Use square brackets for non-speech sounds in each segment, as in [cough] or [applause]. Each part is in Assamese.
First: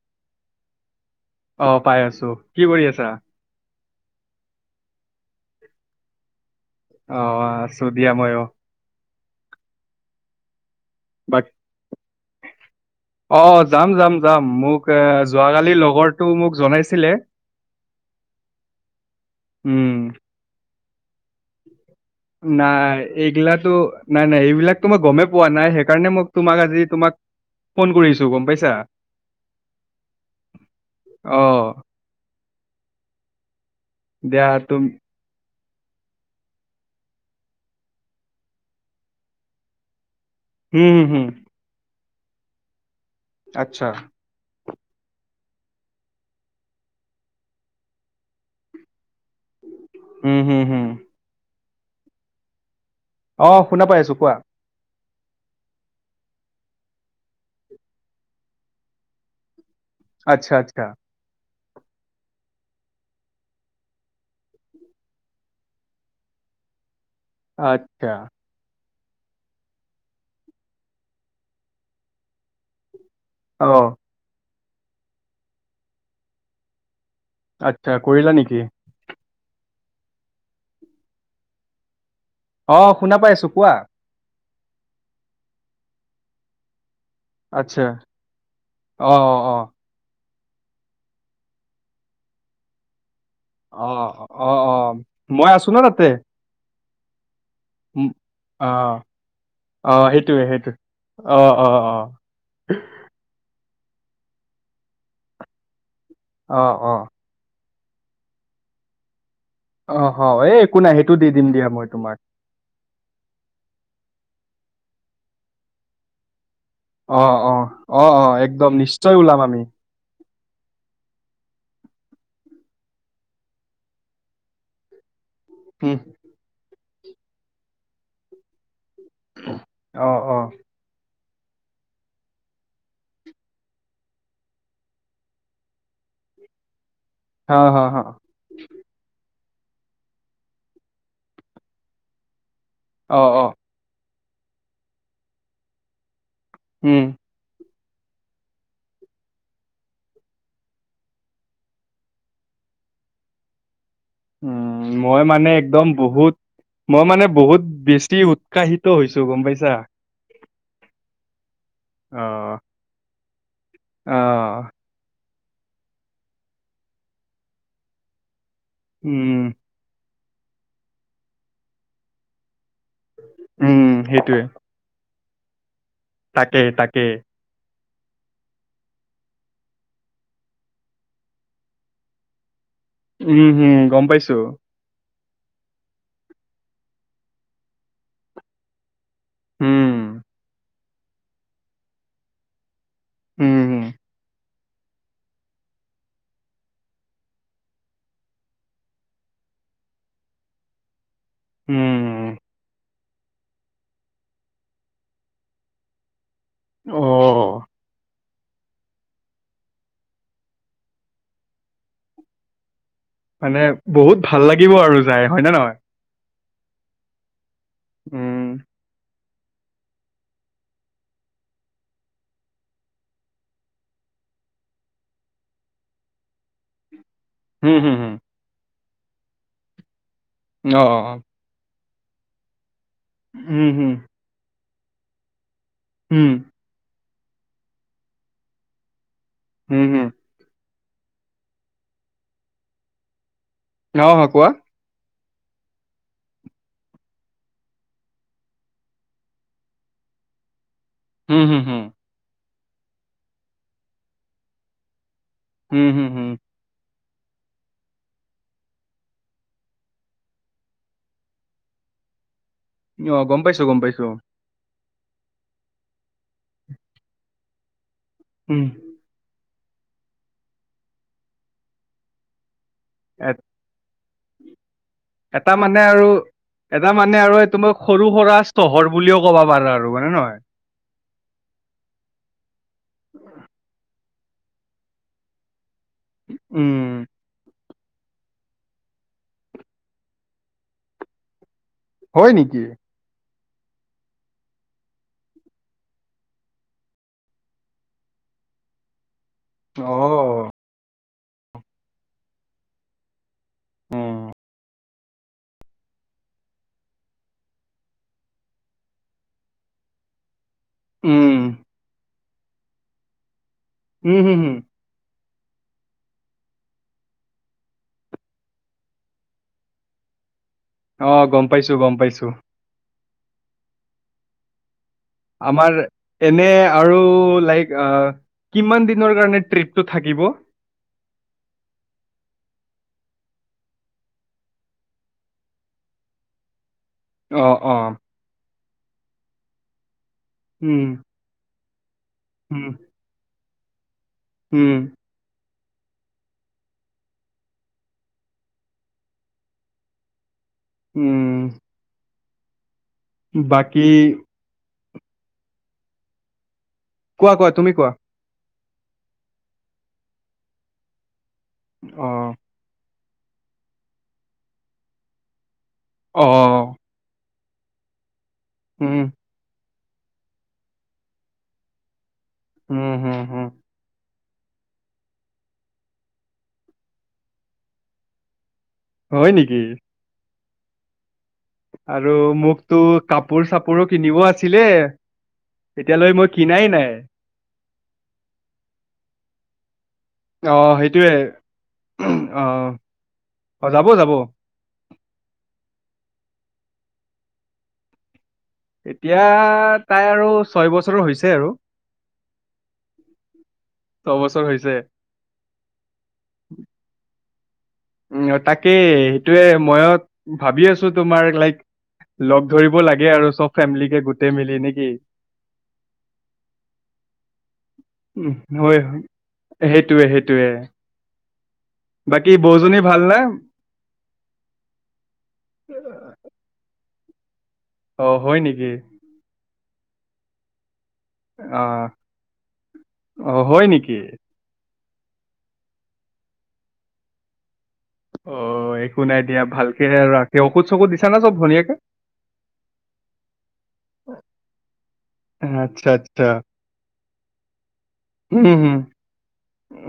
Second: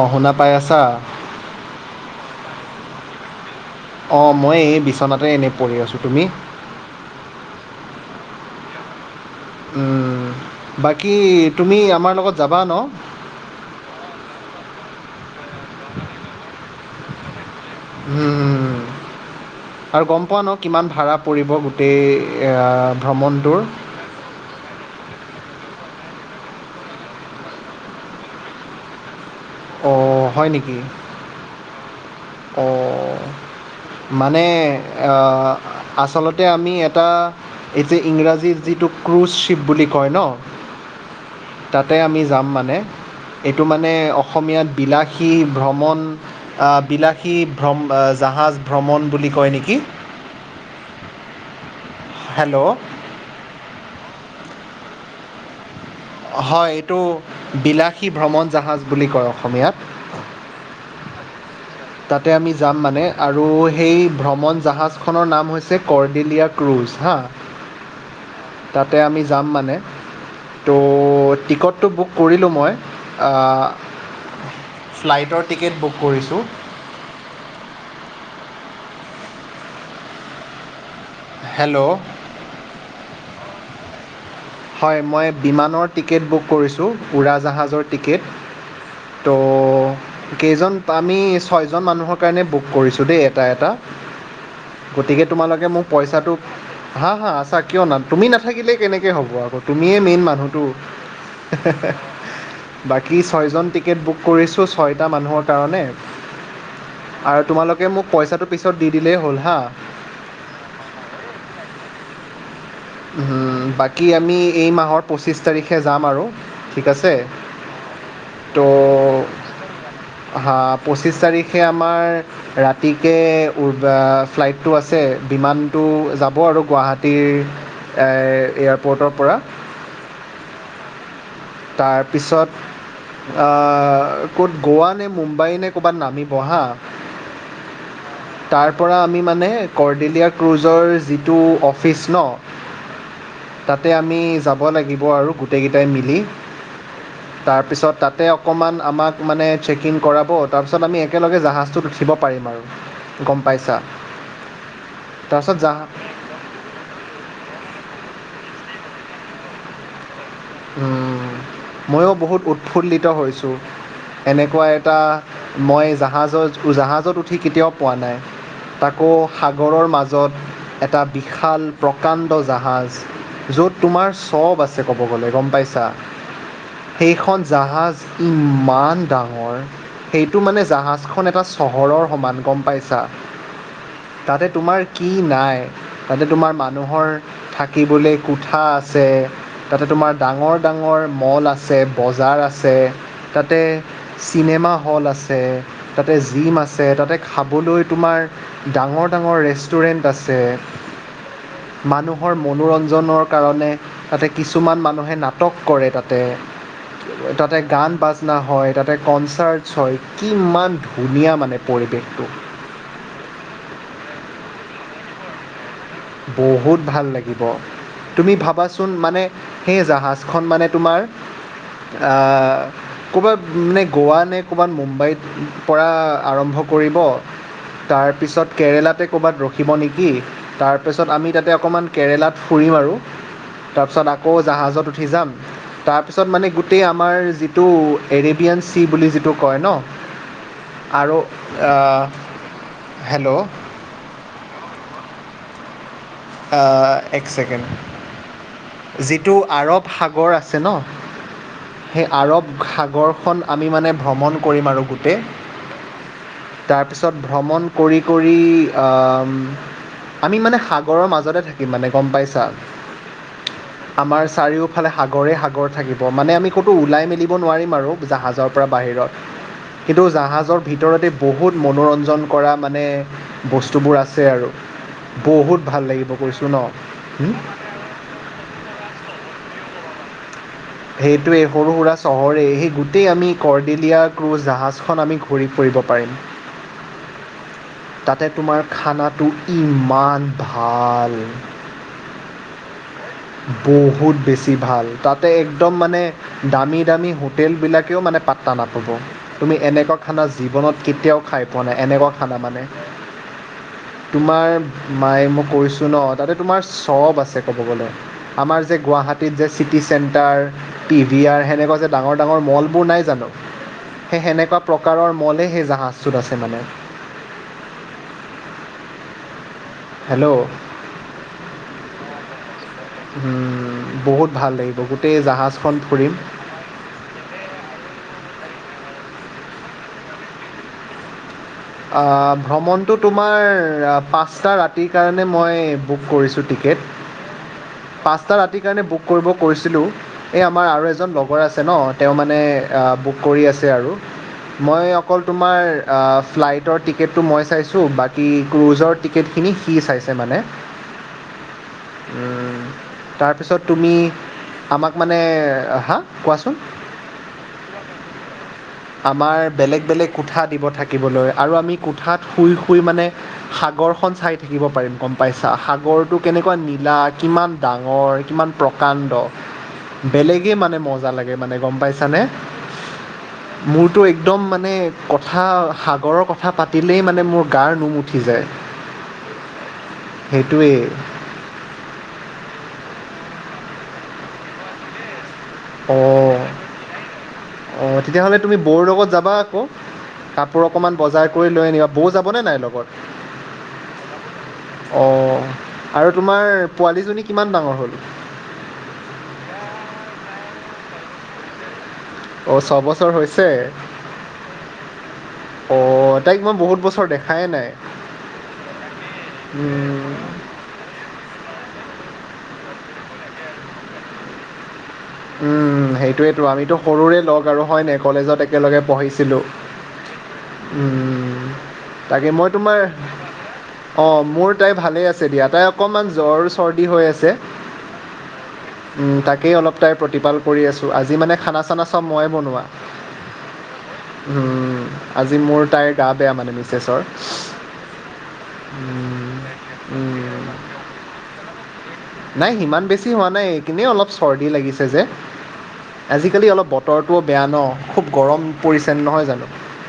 অ'! শুনা পাই আছা? অ'! পাই আছোঁ। কি কৰি আছা? অ'! মই এই, বিচনাতে এনেই পৰি আছোঁ। তুমি? অ'! আছোঁ দিয়া, মইয়ো। উম, বাকী বাক তুমি, আমাৰ লগত যাবা ন'? অ'! যাম-যাম-যাম। মোক এ, যোৱাকালি লগৰটো মোক জনাইছিলে। উম! উম আৰু গম পোৱা ন' কিমান ভাড়া পাৰিব, গোটেই? এয়া, নাই, ভ্ৰমণটোৰ এইগিলাটো নাই, নাই। এইবিলাকটো মই গমেই পোৱা নাই। সেইকাৰণে, মই তোমাক, আজি তোমাক ফোন কৰিছোঁ, গম পাইছা? অ'! হয় নেকি? অ'! অ'! মানে, দিয়া তুম আঁ আচলতে, আমি এটা এই যে, ইংৰাজীৰ যিটো, ক্ৰুজ শ্বিপ বুলি কয় ন'! উম, হোঁ, হোঁ! তাতে, আমি যাম মানে। এইটো আচ্ছা মানে, অ অসমীয়াত বিলাসী, ভ্ৰমণ, আঁ বিলাস সী ভ্ৰম, জাহাজ ভ্ৰমণ বুলি, কয় নেকি! উম, হোঁ, হোঁ! হেল্ল'? অ'! শুনা পাই আছোঁ। কোৱা? হয়! এইটো, বিলাসী ভ্ৰমণ জাহাজ বুলি কয়, অসমীয়াত। আচ্ছা, আচ্ছা। তাতে, আমি যাম মানে। আৰু সেই, ভ্ৰমণ জাহাজখনৰ নাম হৈছে, কৰ্ডেলীয়া ক্ৰুজ। আচ্ছা। তাতে, আমি যাম মানে। ত' টিকটটো বুক কৰিলোঁ, মই। অ আঁ ফ্লাইটৰ টিকেট বুক কৰিছোঁ। আচ্ছা, কৰিলা নেকি? হেল্ল'? অ'! শুনা পাই আছোঁ, কোৱা? হয়, মই বিমানৰ টিকেট বুক কৰিছোঁ। আচ্ছা উৰাজাহাজৰ টিকেট। অ অ ত' অ কেইজন? আমি, ছয়জন মানুহৰ কাৰণে, বুক কৰিছোঁ দেই। এটা, এটা। অ অ অ গতিকে, মই তোমালোকে আছো ন মোক তাতে পইচাটো হা, হা, আচ্ছা! কিয় না, উম, তুমি অ নাথাকিলে কেনেকে হ'ব আৰু? অ মিয়ে মেইন সেইটোৱে মানুহটো। সেইটোৱে অ হাঁ, অ হাঁ, হাঁ! অ বাকী, ছয়জন টিকেট বুক কৰিছোঁ, ছয়টা মানুহৰ কাৰণে। অ' অ'! আৰু তোমালোকে, মোক পইচাটো পিছত দি দিলেই হ'ল হা। অ' হ' এই, একো নাই। সেইটো দি দিম দিয়া, মই তোমাক। উম, বাকী আমি, এই মাহৰ পঁচিছ তাৰিখে যাম আৰু। ঠিক আছে অ' অ' অ' অ'! তো একদম নিশ্চয় ওলাম আমি। হা পঁচিছ তাৰিখে আমাৰ ৰাতিকে [unintelligible] ফ্লাইটটো আছে, বিমান। টো উম যাব আৰু গুৱাহাটীৰ এ এয়াৰপ'ৰ্টৰ পৰা অ অ তাৰপিছত আ ক'ত গোৱা নে মুম্বাই নে কবাত নামিব হা হা হা হ তাৰ পৰা আমি মানে কৰ্ডেলীয়া ক্ৰুজৰ যিটো অফিচ ন অ অ তাতে আমি যাব লাগিব আৰু গোটেইকেইটাই মিলি। উম তাৰপিছত তাতে অকণমান আমাক মানে চেকইন কৰাব তাৰপিছত আমি একেলগে উঠিব পাৰিম আৰু গম পাইছা। উম মই মানে তাৰপিছত একদম জাহাজ বহুত মই মানে বহুত বেছি উৎসাহিত হৈছো গম পাইছা। ময়ো অ বহুত উৎফুল্লিত হৈছোঁ অ এনেকুৱা এক এটা মই জাহাজত উঠি জাহাজত উঠি কেতিয়াও পোৱা নাই। তাকো উম সাগৰৰ মাজত এটা বিশাল প্ৰকাণ্ড জাহাজ। য'ত উম তোমাৰ সেইটোৱে চব আছে ক'ব গ'লে গম পাইছা তাকে তাকে সেইখন জাহাজ ইমান ডাঙৰ। সেইটো মানে জাহাজ খন এটা চহৰৰ সমান গম পাইছে। তা উম হম গম পাইছো তাতে তোমাৰ। কি নাই তাতে তোমাৰ মানুহৰ থাকিবলৈ কোঠা আছে। আছে তাতে উম তোমাৰ ডাঙৰ ডাঙৰ মল আছে বজাৰ আছে তাতে উম চিনেমা হল আছে তাতে জিম আছে তাতে খাবলৈ তোমাৰ ডাঙৰ ডাঙৰ ৰেষ্টুৰেণ্ট আছে। মানুহৰ উম, মনোৰঞ্জনৰ কাৰণে তাতে কিছুমান মানুহ নাটক কৰে তাতে---তাতে অ', গান বাজনা হয় তাতে কনচাৰ্টছ হয় কিমান ধুনীয়া মানে পৰিৱেশটো। মানে বহুত ভাল লাগিব আৰু যাই হয়নে নহয় বহুত ভাল লাগিব তুমি উম, ভাবাচোন মানে সেই জাহাজ খন মানে তোমাৰ আ ক'ৰবাত নে গোৱা নে ক'ৰবাত মুম্বাইত পৰা আৰম্ভ কৰিব। হুম, হুম, হুম, তাৰপিছত কেৰেলাতে ক'বাত ৰখিব নেকি? অ', অ', তাৰপিছত অ। আমি তাতে অকণমান কেৰেলাত ফুৰিম আৰু উম, হুম, তাৰপিছত আকৌ জাহাজত উঠি যাম, তাৰপিছত হুম, মানে গো গোটেই আমাৰ যিটো এৰেবিয়ান চি বুলি যিটো কয় ন হুম, হুম, আৰু আ হেল্ল'। নাও হাকুৱা। আ এক ছেকেণ্ড যিটো আৰব সাগৰ আছে ন হুম হুম হুম। সেই আৰৱ সাগৰখন আমি মানে ভ্ৰমণ কৰিম আৰু গোটেই হুম হুম হুম। তাৰপিছত ভ্ৰমণ কৰি কৰি আ আমি মানে সাগৰৰ মাজতে থাকিম মানে গম পাইছা অ', গম পাইছোঁ, গম পাইছোঁ, আমাৰ চাৰিওফালে ইফালে সাগৰে সাগৰ থাকিব মানে আমি ক'তো ওলাই মেলিব নোৱাৰিম আৰু জাহাজৰ উম, পৰা বাহিৰত। কিন্তু জাহাজৰ ভিতৰতে বহুত মনোৰঞ্জন কৰা মানে আ [unintelligible] বস্তুবোৰ আছে আৰু। এটা বহুত মানে ভাল আৰু, লাগিব কৈছোঁ ন এটা মানে আৰু তোমাৰ সৰু সুৰা চহৰ বুলিও ক'বা পাৰা আৰু মানে নহয়। সেইটোৱে সৰু সুৰা চহৰেই। সেই গোটেই আমি কৰৰ্ডিলীয়া ক্ৰুজ জাহাজখন আমি ঘূৰি ফুৰিব পাৰিম। উম। তাতে তোমাৰ খানাটো ইমান ভাল। হয় নেকি? বহুত বেছি ভাল। তাতে একদম মানে দামী দামী হোটেলবিলাকেও মানে পাত্তা নাপাব। তুমি এনেকুৱা খানা অ', জীৱনত কেতিয়াও, খাই পোৱা নাই, এনেকুৱা খানা মানে। উম, তোমাৰ মায়ে মই কৈছো ন' তাতে তোমাৰ স'ব আছে ক'ব গ'লে। আমাৰ যে গুৱাহাটীত যে city centre, P V um, R, সেনেকুৱা যে ডাঙৰ ডাঙৰ মলবোৰ নাই জানো? উম, সেই হুম, হুম, সেনেকুৱা প্ৰকাৰৰ মলেই সেই জাহাজটোত আছে মানে। হেল্ল' অ' গ'ম পাইছো গ'ম পাইছো। উম, বহুত ভাল লাগিব, গোটেই আমাৰ জাহাজখন ফুৰিম। এনে আৰু লাইক কিমান দিনৰ কাৰণে ট্টিপটো থাকিব? আ ভ্ৰমণটো তোমাৰ পাঁচটা ৰাতিৰ কাৰণে মই বুক কৰিছোঁ টি কেট। অ' অ। পাঁচটা ৰাতিৰ কাৰণে বুক কৰিব কৈছিলোঁ, এই আমাৰ উম আৰু এজন লগৰ আছে ন'। তেওঁ মানে উম আ বুক কৰি আছে আৰু। উম মই অকল তোমাৰ আ ফ্লাইট টৰ টিকেটটো মই চাইছোঁ। বাকী ক্ৰুজৰ টিকেটখিনি সি চাইছে মানে। উম। তাৰপিছত বাকী তুমি আমাক মানে, হা কোৱাচোন? কোৱা কোৱা তুমি কোৱা? আমাৰ বেলেগ বেলেগ কোঠা দিব থাকিবলৈ আৰু আমি অ কোঠাত শুই মানে, সাগৰ খন চাই থাকিব পাৰিম গ'ম পাইছা। সাগৰটো অ কেনেকুৱা নীলা কিমান ডাঙৰ, কিমান উম প্ৰকাণ্ড। বেলেগেই মানে মজা লাগে মানে, গ'ম পাইছানে? উম, হুম হুম। মোৰতো একদম মানে, কথা সাগৰৰ কথা পাতিলেই মানে মোৰ গাৰ নোম উঠি যায়। হয় নেকি? সেইটোৱে। আৰু মোকতো কাপোৰ চাপোৰো কিনিব আছিলে। অ। এতিয়ালৈ মই কিনাই নাই অ' তেতিয়াহলে তুমি বৌৰ লগত যাবা আকৌ। অ কাপোৰ অকমান সেইটোৱে বজাৰ কৰি লৈ আনিবা। বৌ যাবনে অ নাই লগত? অ যাব যাব অ' আৰু তোমাৰ পোৱালীজনী কিমান ডাঙৰ হ'ল? এতিয়া তাই আৰু ছয় বছৰো হৈছে আৰু। অ' ছবছৰ হৈছে? ছবছৰ হৈছে অ' তাইক মই বহুত বছৰ দেখাই নাই। উম, তাকে সেইটোয়ে মইও উম, ভাবি আছো তোমাৰ লাইক, লগ ধৰিব লাগে আৰু চ'ব ফেমিলিকে গোটেই মিলি নেকি? উম, সেইটোৱেতো আমিতো সৰুৰে লগ আৰু হয়নে উম, কলেজত হয় একেলগে হয়। পঢ়িছিলোঁ। সেইটোয়ে সেইটোয়ে উম, তাকে বাকী মই বৌজনী তোমাৰ ভাল না অ' মোৰ তাই ভালেই আছে দিয়া, তাই অকণমান জ্বৰ, চৰ্দি হৈ আছে। অ' হয় নেকি? উম তাকেই অলপ তাইৰ প্ৰতিপাল কৰি আছোঁ, আজি মানে খানা - চানা আহ চ'ব মই বনোৱা। অ হয় নেকি উম, আজি মোৰ তাইৰ গা বেয়া মানে মিছেছৰ। অ' একো নাই উম, দিয়া ভালকে আৰু ৰাতি উম, ঔষধ সৌষধ দিছা নে চ'ব ভনীয়েকে? নাই সিমান বেছি হোৱা নাই এনেই অলপ চৰ্দী লাগিছে যে আচ্ছা আচ্ছা আজিকালি অলপ ব তৰটোও বেয়া ন' খুব গৰম হম হম পৰিছে নহয় জানো।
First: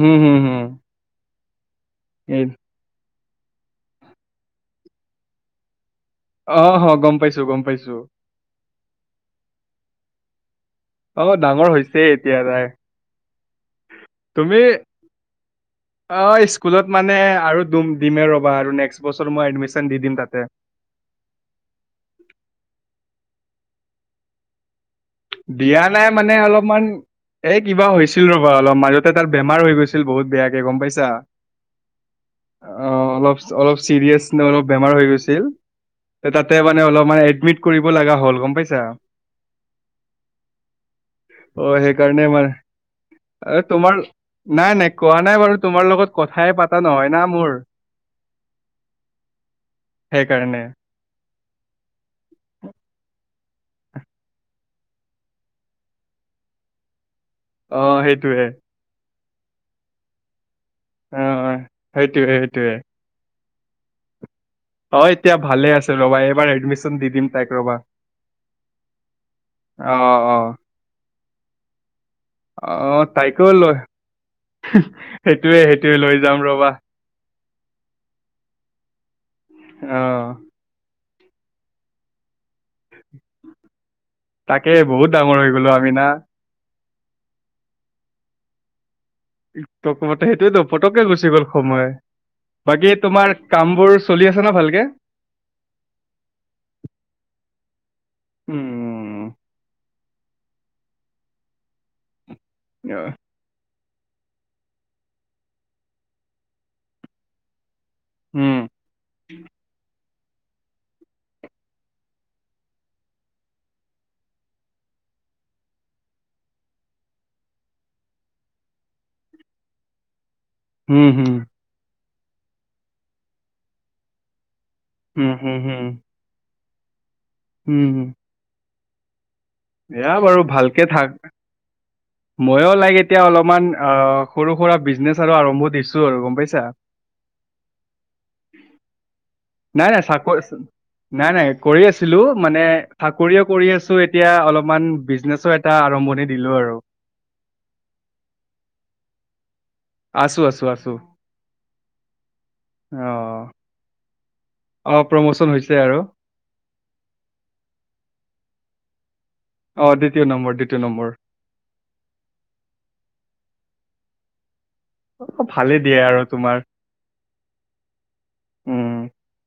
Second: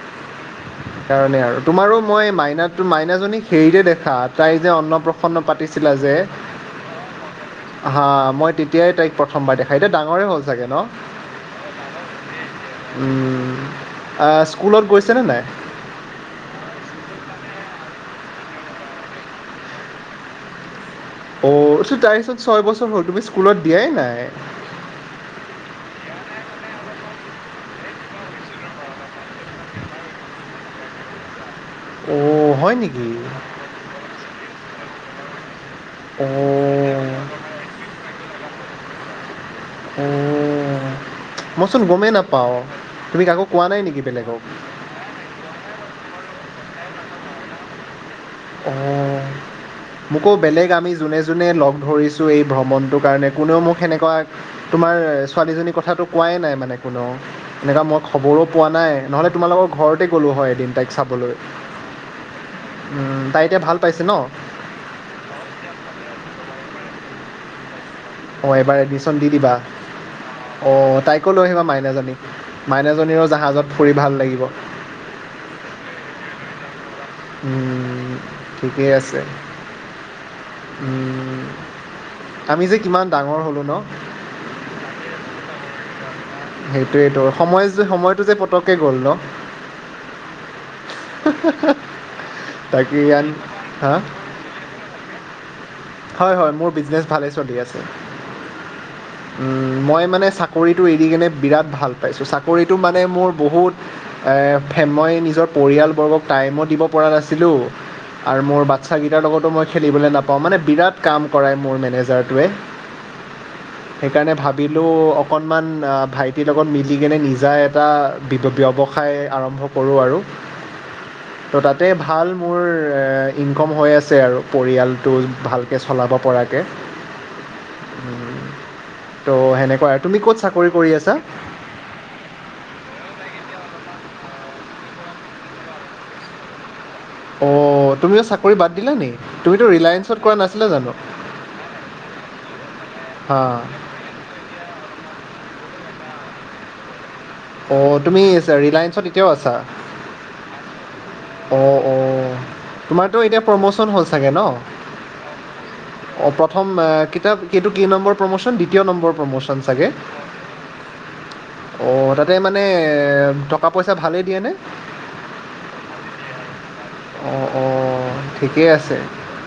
হম হম হম কাৰণে আৰু তোমাৰো মই এই- মাইনাক তোৰ মাইনাজনী হেৰিতে দেখা, তাই যে অন্ন প্ৰসন্ন পাতিছিলা যে। অহ', হ' গম পাইছো গম পাইছো হা', মই তেতিয়াই তাইক প্ৰথমবাৰ দেখা, এতিয়া ডাঙৰেই হ'ল চাগে ন? অ', ডাঙৰ হৈছেই এতিয়া তাই, উম, আহ, তুমি স্কুলত গৈছেনে নাই অ', স্কুলত মানে আৰু দুম দিমে ৰ'বা আৰু নেক্সট বছৰ মই এডমিশন দি দিম তাতে। অ', চোন তাইৰ চোন ছয় বছৰ হ'ল, তুমি স্কুলত দিয়াই নাই? দিয়া নাই মানে অলপমান এ কিবা হৈছিল ৰবা, অলপ মাজতে তাৰ বেমাৰ হৈ গৈছিল বহুত বেয়াকে গম পাইছা? অ'। হয় নেকি অ', অলপ অলপ চিৰিয়াচ ন অলপ বেমাৰ হৈ গৈছিল, ত তাতে মা নে অ' অলপমান এডমিট কৰিব লগা হ'ল, গম পাইছা? অ', অ' মইচোন গমেই সেইকাৰণে মানে নাপাও তুমি কাকো এ কোৱা নাই তোমাৰ নেকি বেলেগক? নাই নাই কোৱা নাই বাৰু তোমাৰ লগত কথাই পাতা নহয় না মোৰ। অ', মোকো সেইকাৰণে। বেলেগ আমি যোনে যোনে লগ ধৰিছোঁ এই ভ্ৰমণটোৰ কাৰণে কোনেও মোক সেনেকুৱা তোমাৰ ছোৱালীজনীৰ কথাটো কোৱাই নাই মানে কোনেও। এনেকুৱা মই অ' খবৰো সেইটোয়ে পোৱা নাই, নহ'লে তোমালোকৰ ঘৰতে গলোঁ হয় এদিন তাইক চাবলৈ। সেইটোৱেই সেইটোৱেই। ওম, তাই এতিয়া ভাল পাইছে ন? অ', এতিয়া ভালে আছে ৰবা, এইবাৰ এডমিশ্যন দি দিম তাইক ৰবা। অঁ ', এবাৰ এডমিশ্যন দি দিবা, অ অ অঁ', তাইকো লৈ আহিবা মাইনাজনীক। আহ', মাইনাজনীৰো তাইকো জাহাজত লৈ, ফুৰি ভাল লাগিব হেহ সেইটোৱে সেইটোৱে লৈ যাম ৰবা। উম', ঠিকেই আছে। অ উম', আমি যে কিমান ডাঙৰ হলো ন? তাকে বহুত ডাঙৰ হৈ গ'লো আমি না। সেইটোৱেইতো সময় যে সময়টো যে পতককে গ'ল ন? প্ৰথমতে, সেইটোৱেতো পতককে গুচি গ'ল সময়, বাকী তাকে তোমাৰ কামবোৰ হাঁ চলি আছ শুনা ভালকে? হয় হয়, মোৰ বিজনেছ ভালে চলি আছে, উম ওম মই মানে চাক কৰিটো এৰি কিনে বিৰাট ভাল পাইছোঁ, চাকৰিটো মানে অ, মোৰ বহুত এ ফে মই নিজৰ পৰিয়ালবৰ্গক টাইমো দিব পৰা নাছিলোঁ। আৰু উম মোৰ বাচ্ছাকেইটাৰ লগতো মই খেলিবলৈ নাপাওঁ মানে বিৰাট কাম কৰায় মোৰ মেনেজাৰটোৱে। [inaudible] সেইকাৰণে ভাবিলোঁ অকণমান আ, ভাইটিৰ লগত মিলিকেনে নিজা এটা বিৱ ব্যৱসায় আৰম্ভ কৰোঁ আৰু। হম, হম। ত' তাতে ভাল মোৰ এ ইনকম হৈ আছে আৰু পৰিয়ালটো উম হম ভালকে হম চলা ব পৰাকে হম হম ওম, ত' সেনে কুৱা এয়া তুমি ক'ত বাৰু চাকৰি ভালকে কৰি থাক আছা? [inaudible] ময়ো লাইক এতিয়া অলপমান অ' সৰু সুৰা বিজনেছ আৰু আৰম্ভ দিছো আৰু গম পাইছা? অ' তুমিও চাকৰি বাদ দিলা নি তুমিতো নাই নাই ৰিলায়েনচত কৰা চাকৰি নাছিলা জানো? নাই, নাই কৰি আছিলোঁ মানে হা থাকৰিও কৰি আছো এত এতিয়া অলপমান বিজনেছো এটা আৰম্ভণি দিলো আৰু। অ' তুমিচ ৰিলায়েনচত এতিয়াও আছা? আছো, আছো, আছো। অ অ'অ'তোমাৰতো এতিয়া প্ৰমচন হ'ল চাগে ন? অ' প্ৰমচন হৈছে আৰু। অ'প্ৰথম এ কিতাপ কেইটো কেই নম্বৰ প্ৰমচন দ্বিতীয় নম্বৰ প্ৰমচন। অ' দ্বিতীয় নম্বৰ, দ্বিতীয় নম্বৰ। অ'তাতে মানে টকা-পইচা ভালেই দিয়েনে? অ'ভালে দিয়ে আৰু তোমাৰ। অ'অ' ঠিকেই উম আছে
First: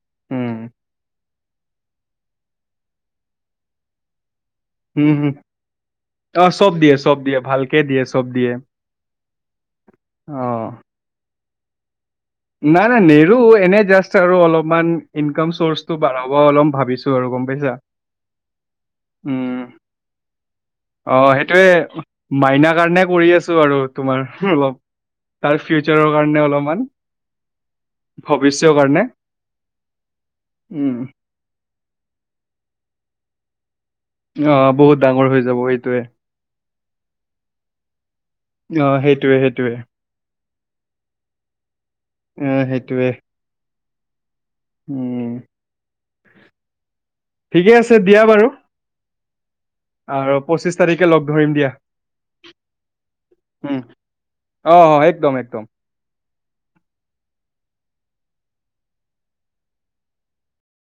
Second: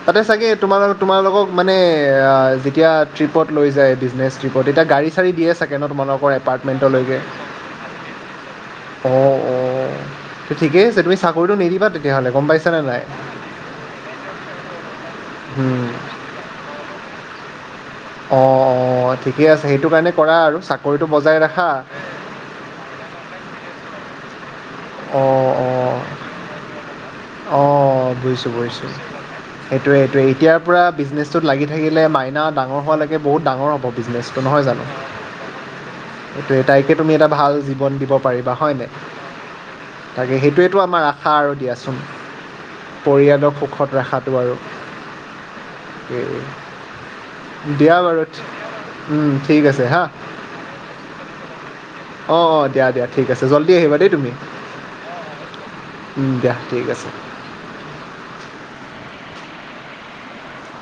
তাতে চাগে উম তোমাৰ আৰু তোমালোকক মানে আ, যেতিয়া ট্ৰিপত লৈ যায় বিজনেছ ট্ৰিপত তেতিয়া গাড়ী হম চাৰি হম দিয়ে চাগে ন' তোমালোকৰ অ চব দিয়ে চব এপাৰ্টমেণ্টলৈকে? দিয়ে ভালকে দিয়ে চব দিয়ে অ' অ' অ তে ঠিকেই আছে তুমি চাকৰিটো নেৰিবা তেতিয়াহ'লে। গম পাইছানে নাই, নাই নেৰো এনে জাষ্ট আৰু অলপমান ইনকাম চৰ্চটো বাঢ়ক। অ' অলম ভাবিছো আৰু গম পাইছা। অ' অ' ঠিকে উম আছে সেইটো কাৰণে কৰা আৰু চাকৰিটো অ বজাই ৰাখা। সেইটোয়ে মাইনা কাৰণে কৰি আছো আৰু তোমাৰ অলপ অঁ তাৰ ফিউচাৰৰ কাৰণে অলমান। অ' বুজিছো, বুজিছো সেইটোৱে, সেইটোৱে এতিয়াৰ পৰা উম বিজনেচ ছত লাগি থাকিলে মাইনা ডাঙৰ হোৱালৈকে বহুত ডাঙৰ হ'ব বিজনেছটো নহয় আহ জানো? বহুত ডাঙৰ হৈ যাব এইটোৱে এইটোৱে তাইকে তুমি এটা ভাল জীৱন দিব পাৰিবা হয় নে? অ সেইটোৱে সেইটোৱে তাকে সেইটোৱেটো আমাৰ আশা আৰু দিয়া চোন অ সেইটোৱে পৰিয়ালক সুখত ৰাখাটো আৰু। উম এ, দিয়া বাৰু উম, ঠিক আছে হা। পঁচিছ তাৰিখে লগ ধৰিম দিয়া। অ' অ' দিয়া, দিয়া ঠিক আছে জল্দি আহিবা দেই তুমি। অ'অ'একদম, একদম। উম, দিয়া ঠিক আছে দিয়া।